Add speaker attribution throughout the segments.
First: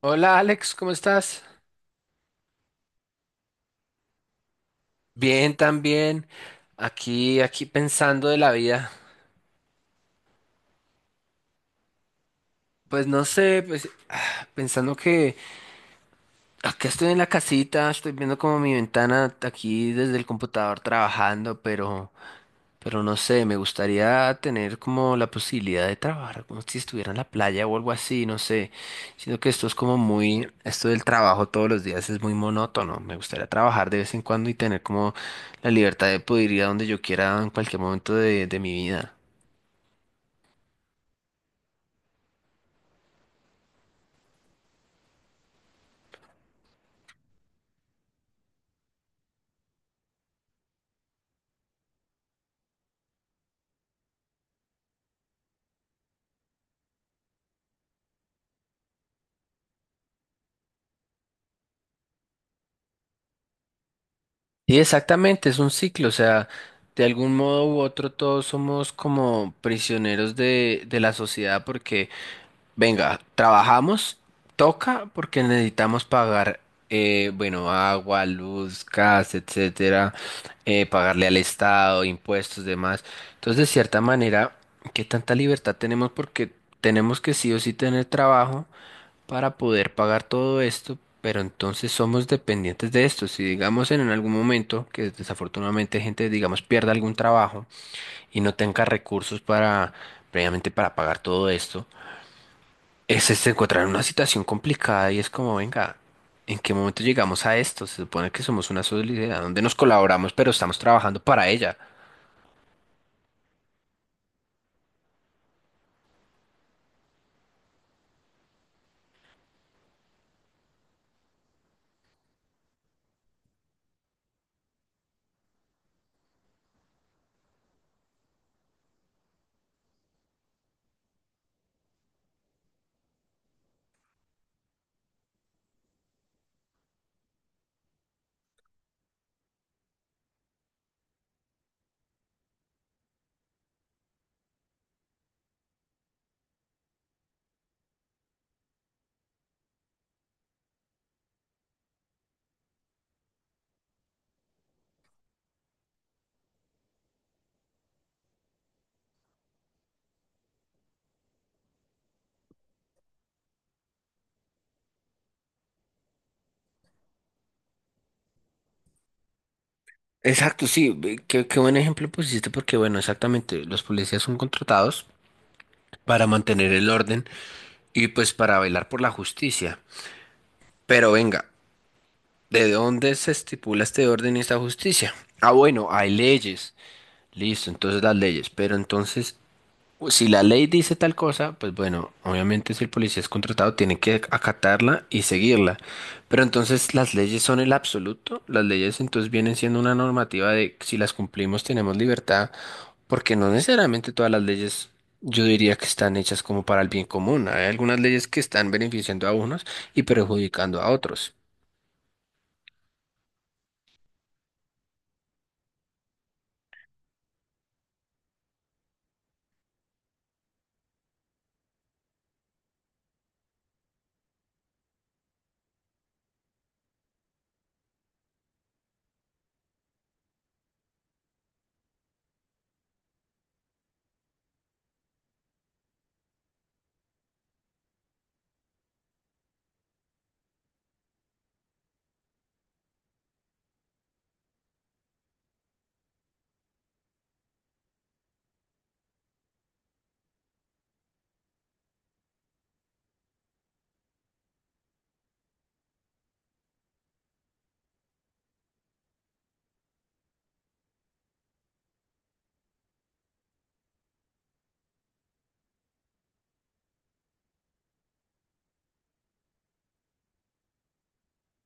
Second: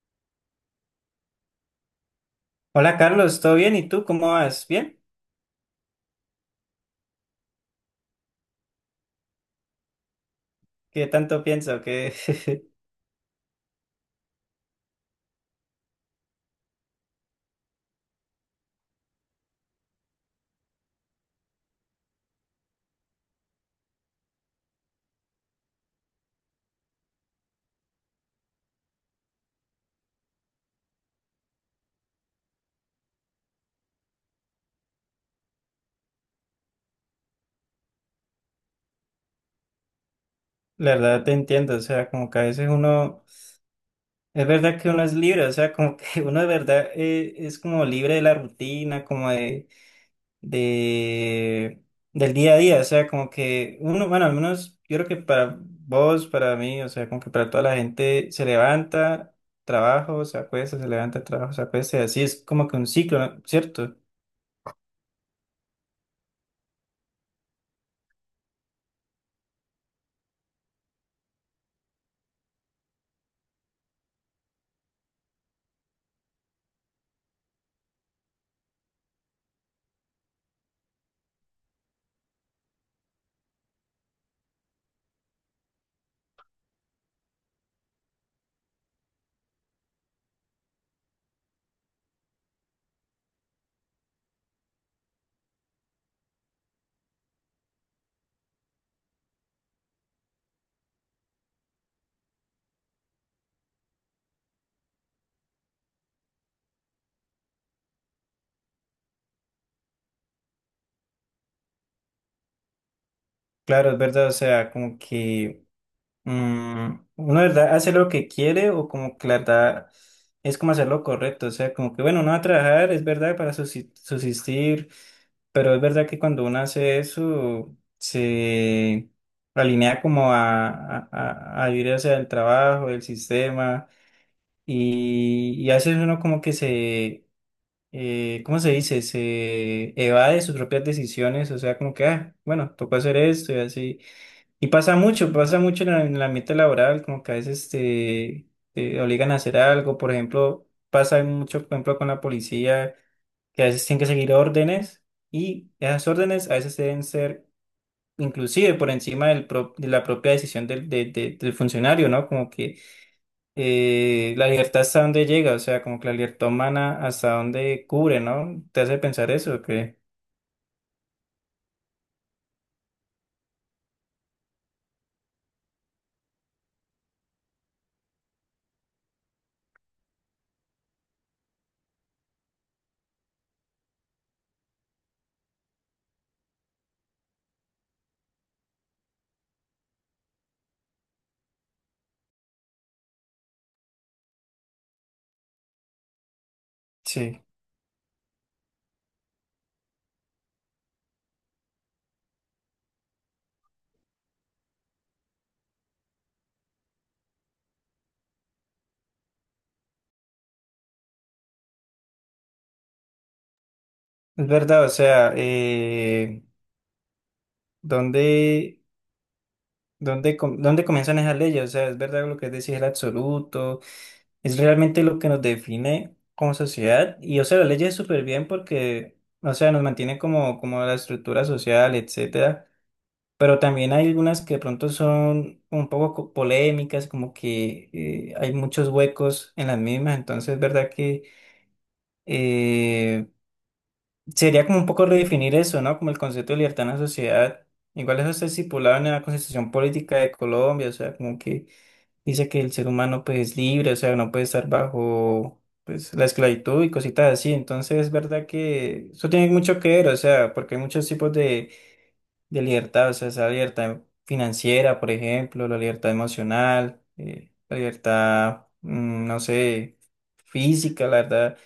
Speaker 1: Hola Alex, ¿cómo estás?
Speaker 2: Hola Carlos, ¿todo bien? ¿Y tú cómo vas? ¿Bien?
Speaker 1: Bien, también. Aquí pensando de la vida.
Speaker 2: ¿Qué tanto pienso? Que
Speaker 1: Pues no sé, pues pensando que acá estoy en la casita, estoy viendo como mi ventana aquí desde el computador trabajando, pero pero no sé, me gustaría tener como la posibilidad de trabajar como si estuviera en la playa o algo así, no sé. Sino que esto es como muy, esto del trabajo todos los días es muy monótono. Me gustaría trabajar de vez en cuando y tener como la libertad de poder ir a donde yo quiera en cualquier momento de mi vida.
Speaker 2: la verdad te entiendo, o sea, como que a veces uno, es verdad que uno es libre, o sea, como que uno de verdad es como libre de la rutina, como de, del día a día, o sea, como que uno, bueno, al menos yo creo que para vos, para mí, o sea, como que para toda la gente se levanta, trabajo, se acuesta, se levanta, trabajo, se acuesta, y así es como que un ciclo, ¿no? ¿Cierto?
Speaker 1: Sí, exactamente, es un ciclo, o sea, de algún modo u otro todos somos como prisioneros de la sociedad porque venga, trabajamos, toca porque necesitamos pagar, bueno, agua, luz, gas, etcétera, pagarle al Estado, impuestos, demás. Entonces, de cierta manera, ¿qué tanta libertad tenemos? Porque tenemos que sí o sí tener trabajo para poder pagar todo esto, pero entonces somos dependientes de esto. Si digamos en algún momento que desafortunadamente gente, digamos, pierda algún trabajo y no tenga recursos para, previamente para pagar todo esto es este en una situación complicada y es como, venga, ¿en qué momento llegamos a esto? Se supone que somos una sociedad donde nos colaboramos, pero estamos trabajando para ella.
Speaker 2: Claro, es verdad, o sea, como que... uno, de ¿verdad? Hace lo que quiere o como que la verdad es como hacer lo correcto. O sea, como que bueno, uno va a trabajar, es verdad, para subsistir, pero es verdad que cuando uno hace eso, se alinea como a vivir hacia el trabajo, el sistema, y a veces uno como que se, ¿cómo se dice? Se evade sus propias decisiones, o sea, como que, ah, bueno, tocó hacer esto y así. Y pasa mucho en en el ambiente laboral, como que a veces te obligan a hacer algo, por ejemplo, pasa mucho, por ejemplo, con la policía, que a veces tienen que seguir órdenes y esas órdenes a veces deben ser inclusive por encima de la propia decisión del funcionario, ¿no? Como que la libertad hasta dónde llega, o sea, como que la libertad humana hasta dónde cubre, ¿no? ¿Te hace pensar eso? Que
Speaker 1: Exacto, sí, qué buen ejemplo pusiste porque, bueno, exactamente, los policías son contratados para mantener el orden y pues para velar por la justicia. Pero venga, ¿de dónde se estipula este orden y esta justicia? Ah, bueno, hay leyes. Listo, entonces las leyes. Pero entonces, si la ley dice tal cosa, pues bueno, obviamente si el policía es contratado tiene que acatarla y seguirla. Pero entonces las leyes
Speaker 2: sí,
Speaker 1: son el absoluto, las leyes entonces vienen siendo una normativa de si las cumplimos tenemos libertad, porque no necesariamente todas las leyes yo diría que están hechas como para el bien común. Hay algunas leyes que están beneficiando a unos y perjudicando a otros.
Speaker 2: es verdad, o sea, ¿dónde... ¿Dónde, dónde comienzan esas leyes? O sea, es verdad lo que decís, el absoluto, es realmente lo que nos define como sociedad. Y, o sea, las leyes súper bien porque, o sea, nos mantienen como, como la estructura social, etcétera. Pero también hay algunas que de pronto son un poco polémicas, como que hay muchos huecos en las mismas. Entonces, es verdad que eh, sería como un poco redefinir eso, ¿no? Como el concepto de libertad en la sociedad. Igual eso está estipulado en la Constitución Política de Colombia, o sea, como que dice que el ser humano pues es libre, o sea, no puede estar bajo pues la esclavitud y cositas así. Entonces es verdad que eso tiene mucho que ver, o sea, porque hay muchos tipos de libertad, o sea, esa libertad financiera, por ejemplo, la libertad emocional, la libertad, mm, no sé, física, la verdad,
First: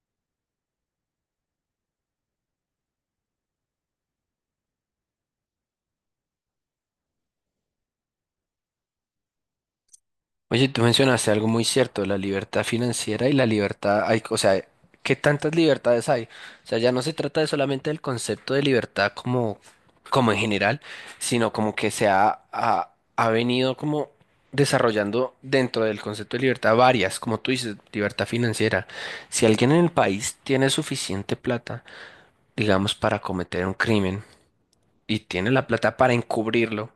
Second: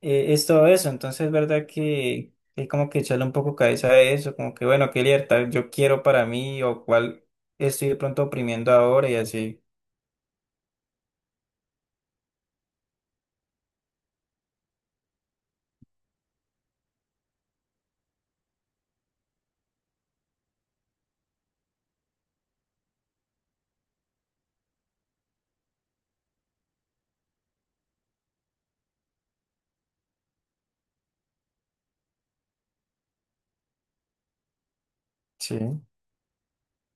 Speaker 2: es todo eso. Entonces es verdad que... Hay como que echarle un poco cabeza a eso, como que bueno, qué libertad yo quiero para mí o cuál estoy de pronto oprimiendo ahora y así.
Speaker 1: Oye, tú mencionaste algo muy cierto, la libertad financiera y la libertad, hay, o sea, ¿qué tantas libertades hay? O sea, ya no se trata de solamente del concepto de libertad como, como en general, sino como que se ha venido como desarrollando dentro del concepto de libertad varias, como tú dices, libertad financiera. Si alguien en el país tiene suficiente plata, digamos, para cometer un crimen y tiene la
Speaker 2: Sí.
Speaker 1: plata para encubrirlo,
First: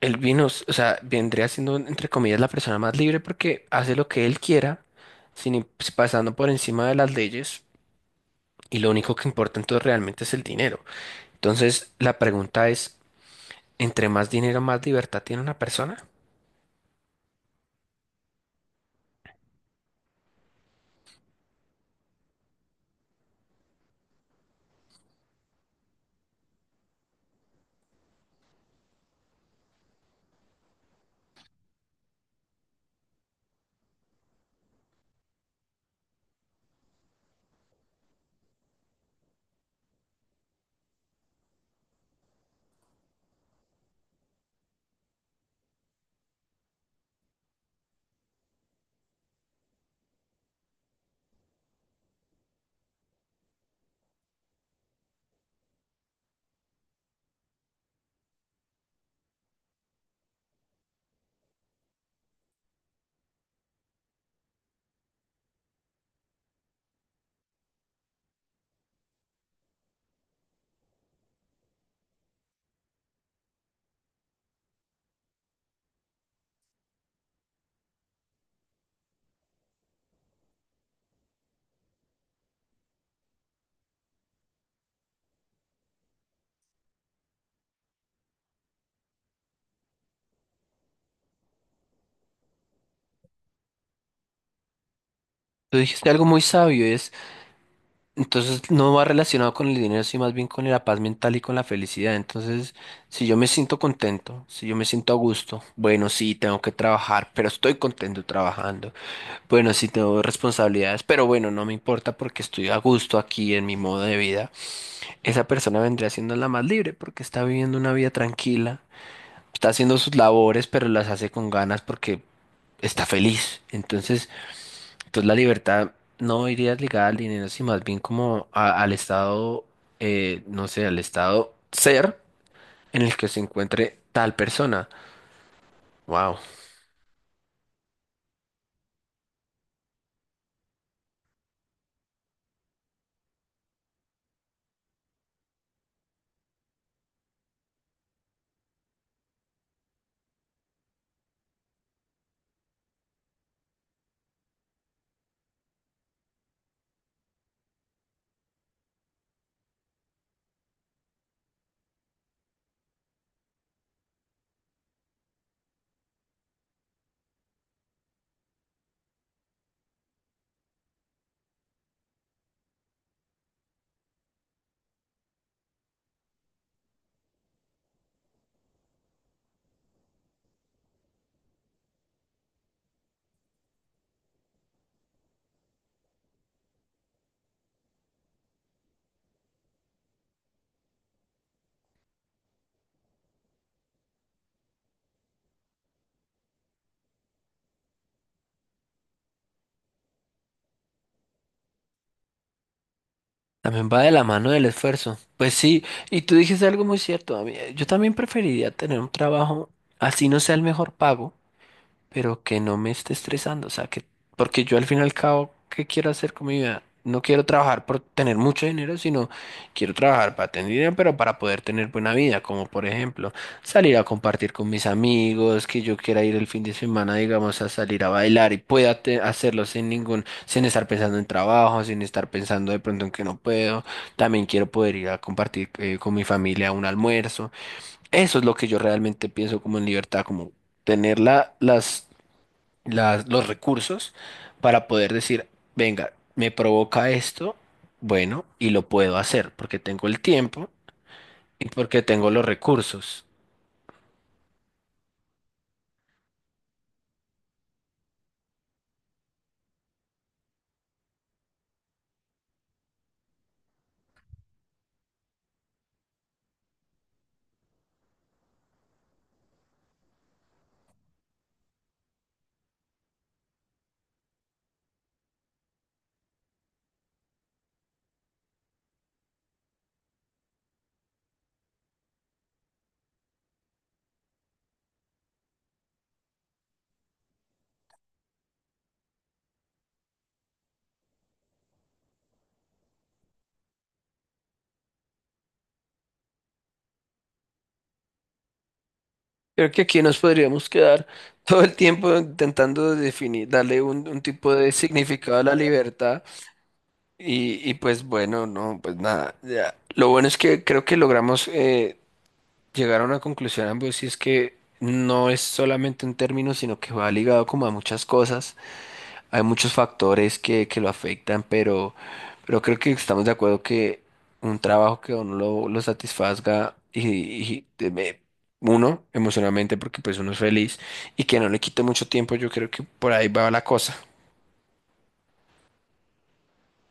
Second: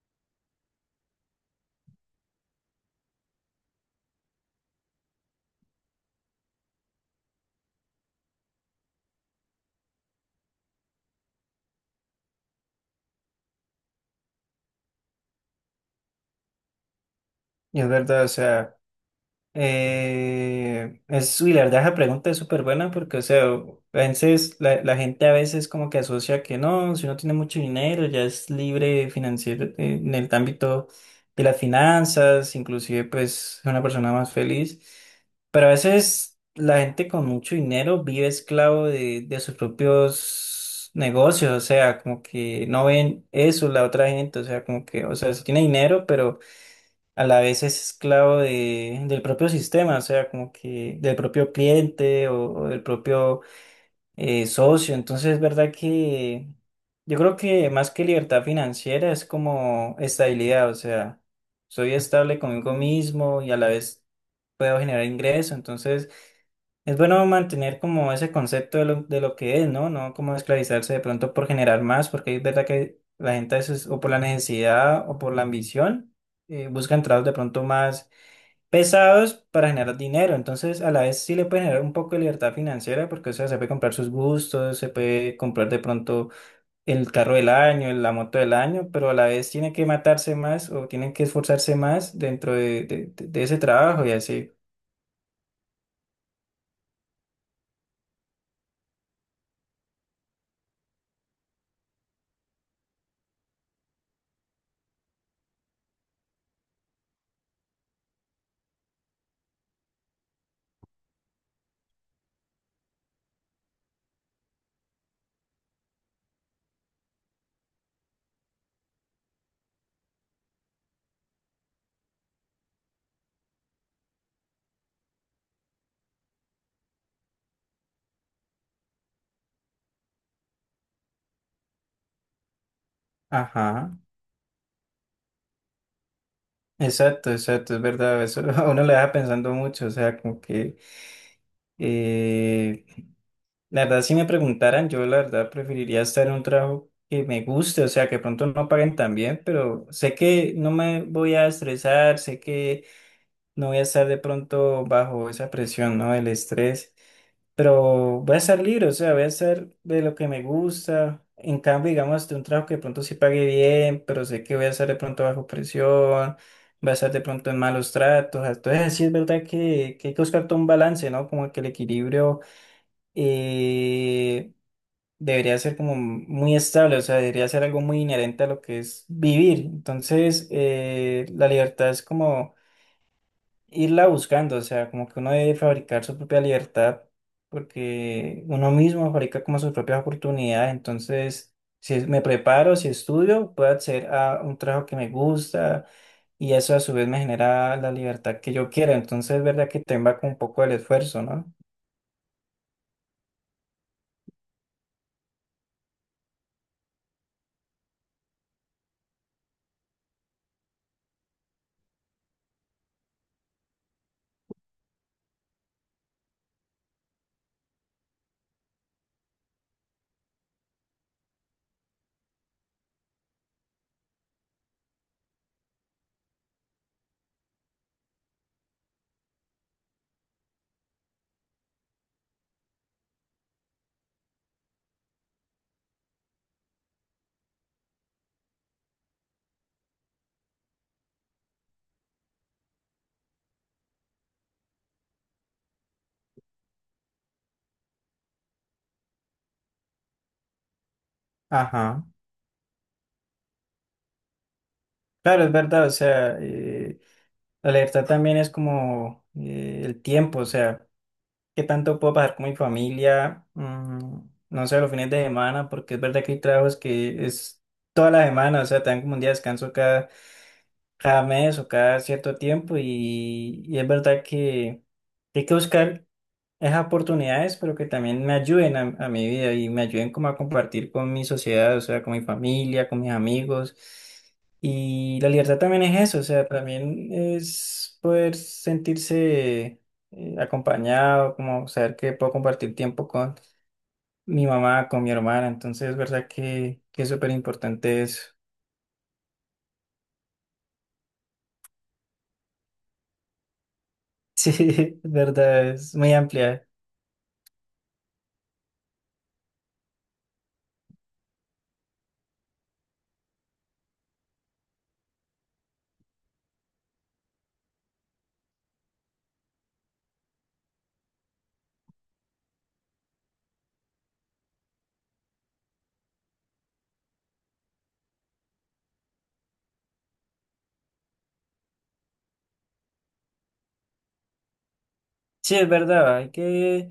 Speaker 1: o sea, vendría siendo, entre comillas, la persona más libre porque hace lo que él quiera, sin im- pues, pasando por encima de las leyes, y lo único que importa entonces realmente es el dinero. Entonces, la pregunta es, ¿entre más dinero, más libertad tiene una persona?
Speaker 2: Es verdad, o sea, es, y la verdad esa pregunta es súper buena porque, o sea, a veces la gente a veces como que asocia que no, si uno tiene mucho dinero ya es libre financiero en el ámbito de las finanzas, inclusive pues es una persona más feliz, pero a veces la gente con mucho dinero vive esclavo de sus propios negocios, o sea, como que no ven eso la otra gente, o sea, como que, o sea, si tiene dinero, pero a la vez es esclavo de, del propio sistema, o sea, como que del propio cliente o del propio socio. Entonces, es verdad que yo creo que más que libertad financiera es como estabilidad, o sea, soy estable conmigo mismo y a la vez puedo generar ingreso. Entonces, es bueno mantener como ese concepto de lo que es, ¿no? No como esclavizarse de pronto por generar más, porque es verdad que la gente a veces, o por la necesidad o por la ambición, buscan trabajos de pronto más pesados para generar dinero. Entonces, a la vez sí le puede generar un poco de libertad financiera, porque, o sea, se puede comprar sus gustos, se puede comprar de pronto el carro del año, la moto del año, pero a la vez tiene que matarse más o tienen que esforzarse más dentro de, de ese trabajo y así.
Speaker 1: Tú dijiste algo muy sabio, es, entonces no va relacionado con el dinero, sino más bien con la paz mental y con la felicidad. Entonces, si yo me siento contento, si yo me siento a gusto, bueno, sí, tengo que trabajar, pero estoy contento trabajando. Bueno, sí tengo responsabilidades, pero bueno, no me importa porque estoy a gusto aquí en mi modo de vida. Esa persona vendría siendo la más libre porque está viviendo una vida tranquila, está haciendo sus labores, pero las hace con ganas porque está feliz. Entonces, entonces la libertad no iría ligada al dinero, sino más bien como al estado, no sé, al estado ser en el que se encuentre
Speaker 2: Ajá.
Speaker 1: tal persona. Wow.
Speaker 2: Exacto, exacto, es verdad, eso a uno le deja pensando mucho, o sea, como que eh, la verdad si me preguntaran, yo la verdad preferiría estar en un trabajo que me guste, o sea, que pronto no paguen tan bien, pero sé que no me voy a estresar, sé que no voy a estar de pronto bajo esa presión, ¿no? El estrés pero voy a estar libre, o sea, voy a estar de lo que me gusta. En cambio, digamos, de un trabajo que de pronto sí pague bien, pero sé que voy a estar de pronto bajo presión, voy a estar de pronto en malos tratos. Entonces, sí es verdad que hay que buscar todo un balance, ¿no? Como que el equilibrio eh, debería ser como muy estable, o sea, debería ser algo muy inherente a lo que es vivir. Entonces, la libertad es como irla buscando, o sea, como que uno debe fabricar su propia libertad, porque uno mismo fabrica como sus propias oportunidades. Entonces, si me preparo, si estudio, puedo acceder a un trabajo que me gusta y eso a su vez me genera la libertad que yo quiero, entonces es verdad que te va con un poco del esfuerzo, ¿no?
Speaker 1: También va de la mano del esfuerzo. Pues sí, y tú dijiste algo muy cierto. A mí, yo también preferiría tener un trabajo así no sea el mejor pago pero que no me esté estresando, o sea, que, porque yo al fin y al cabo, ¿qué quiero hacer con mi vida? No quiero trabajar por tener mucho dinero, sino quiero trabajar para tener dinero, pero para poder tener buena vida, como por ejemplo salir a compartir con mis amigos, que yo quiera ir el fin de semana, digamos, a salir a bailar y pueda hacerlo sin ningún, sin estar pensando en trabajo, sin estar pensando de pronto en que no puedo. También quiero poder ir a compartir con mi familia un almuerzo. Eso es lo que yo realmente pienso como en libertad, como tener las los recursos para poder decir, venga, me provoca esto, bueno, y lo puedo hacer porque tengo el tiempo y porque
Speaker 2: Ajá,
Speaker 1: tengo los recursos.
Speaker 2: claro, es verdad, o sea, la libertad también es como el tiempo, o sea, qué tanto puedo pasar con mi familia, mm, no sé, los fines de semana, porque es verdad que hay trabajos que es toda la semana, o sea, te dan como un día de descanso cada, cada mes o cada cierto tiempo y es verdad que hay que buscar esas oportunidades, pero que también me ayuden a mi vida y me ayuden como a compartir con mi sociedad, o sea, con mi familia, con mis amigos. Y la libertad también es eso, o sea, también es poder sentirse acompañado, como saber que puedo compartir tiempo con mi mamá, con mi hermana, entonces es verdad que es súper importante eso.
Speaker 1: Creo que aquí nos podríamos quedar todo el tiempo intentando definir, darle un
Speaker 2: Sí,
Speaker 1: tipo de
Speaker 2: es
Speaker 1: significado a la
Speaker 2: verdad, es muy
Speaker 1: libertad
Speaker 2: amplia.
Speaker 1: y pues bueno, no, pues nada, ya. Lo bueno es que creo que logramos llegar a una conclusión ambos y es que no es solamente un término, sino que va ligado como a muchas cosas. Hay muchos factores que lo afectan, pero creo que estamos de acuerdo que un trabajo que a uno lo satisfazga y, y de- me- uno emocionalmente porque pues uno es feliz y que no le quite mucho tiempo, yo creo que por ahí va la cosa.
Speaker 2: Sí, es verdad, hay que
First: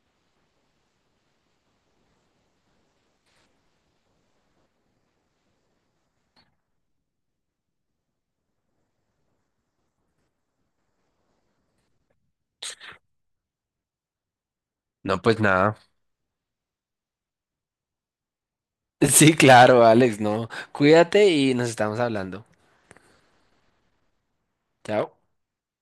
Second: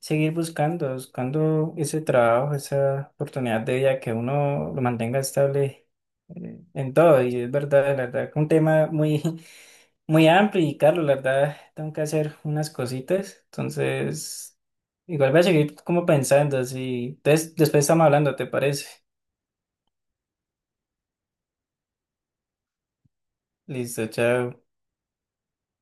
Speaker 2: seguir buscando, buscando ese trabajo, esa oportunidad de vida que uno lo mantenga estable en todo. Y es verdad, la verdad, que un tema muy, muy amplio. Y Carlos, la verdad, tengo que hacer unas cositas. Entonces,
Speaker 1: No,
Speaker 2: igual
Speaker 1: pues
Speaker 2: voy a seguir
Speaker 1: nada.
Speaker 2: como pensando. Así, entonces, después estamos hablando, ¿te parece?
Speaker 1: Sí, claro, Alex, no. Cuídate y nos estamos hablando.
Speaker 2: Listo, chao.
Speaker 1: Chao.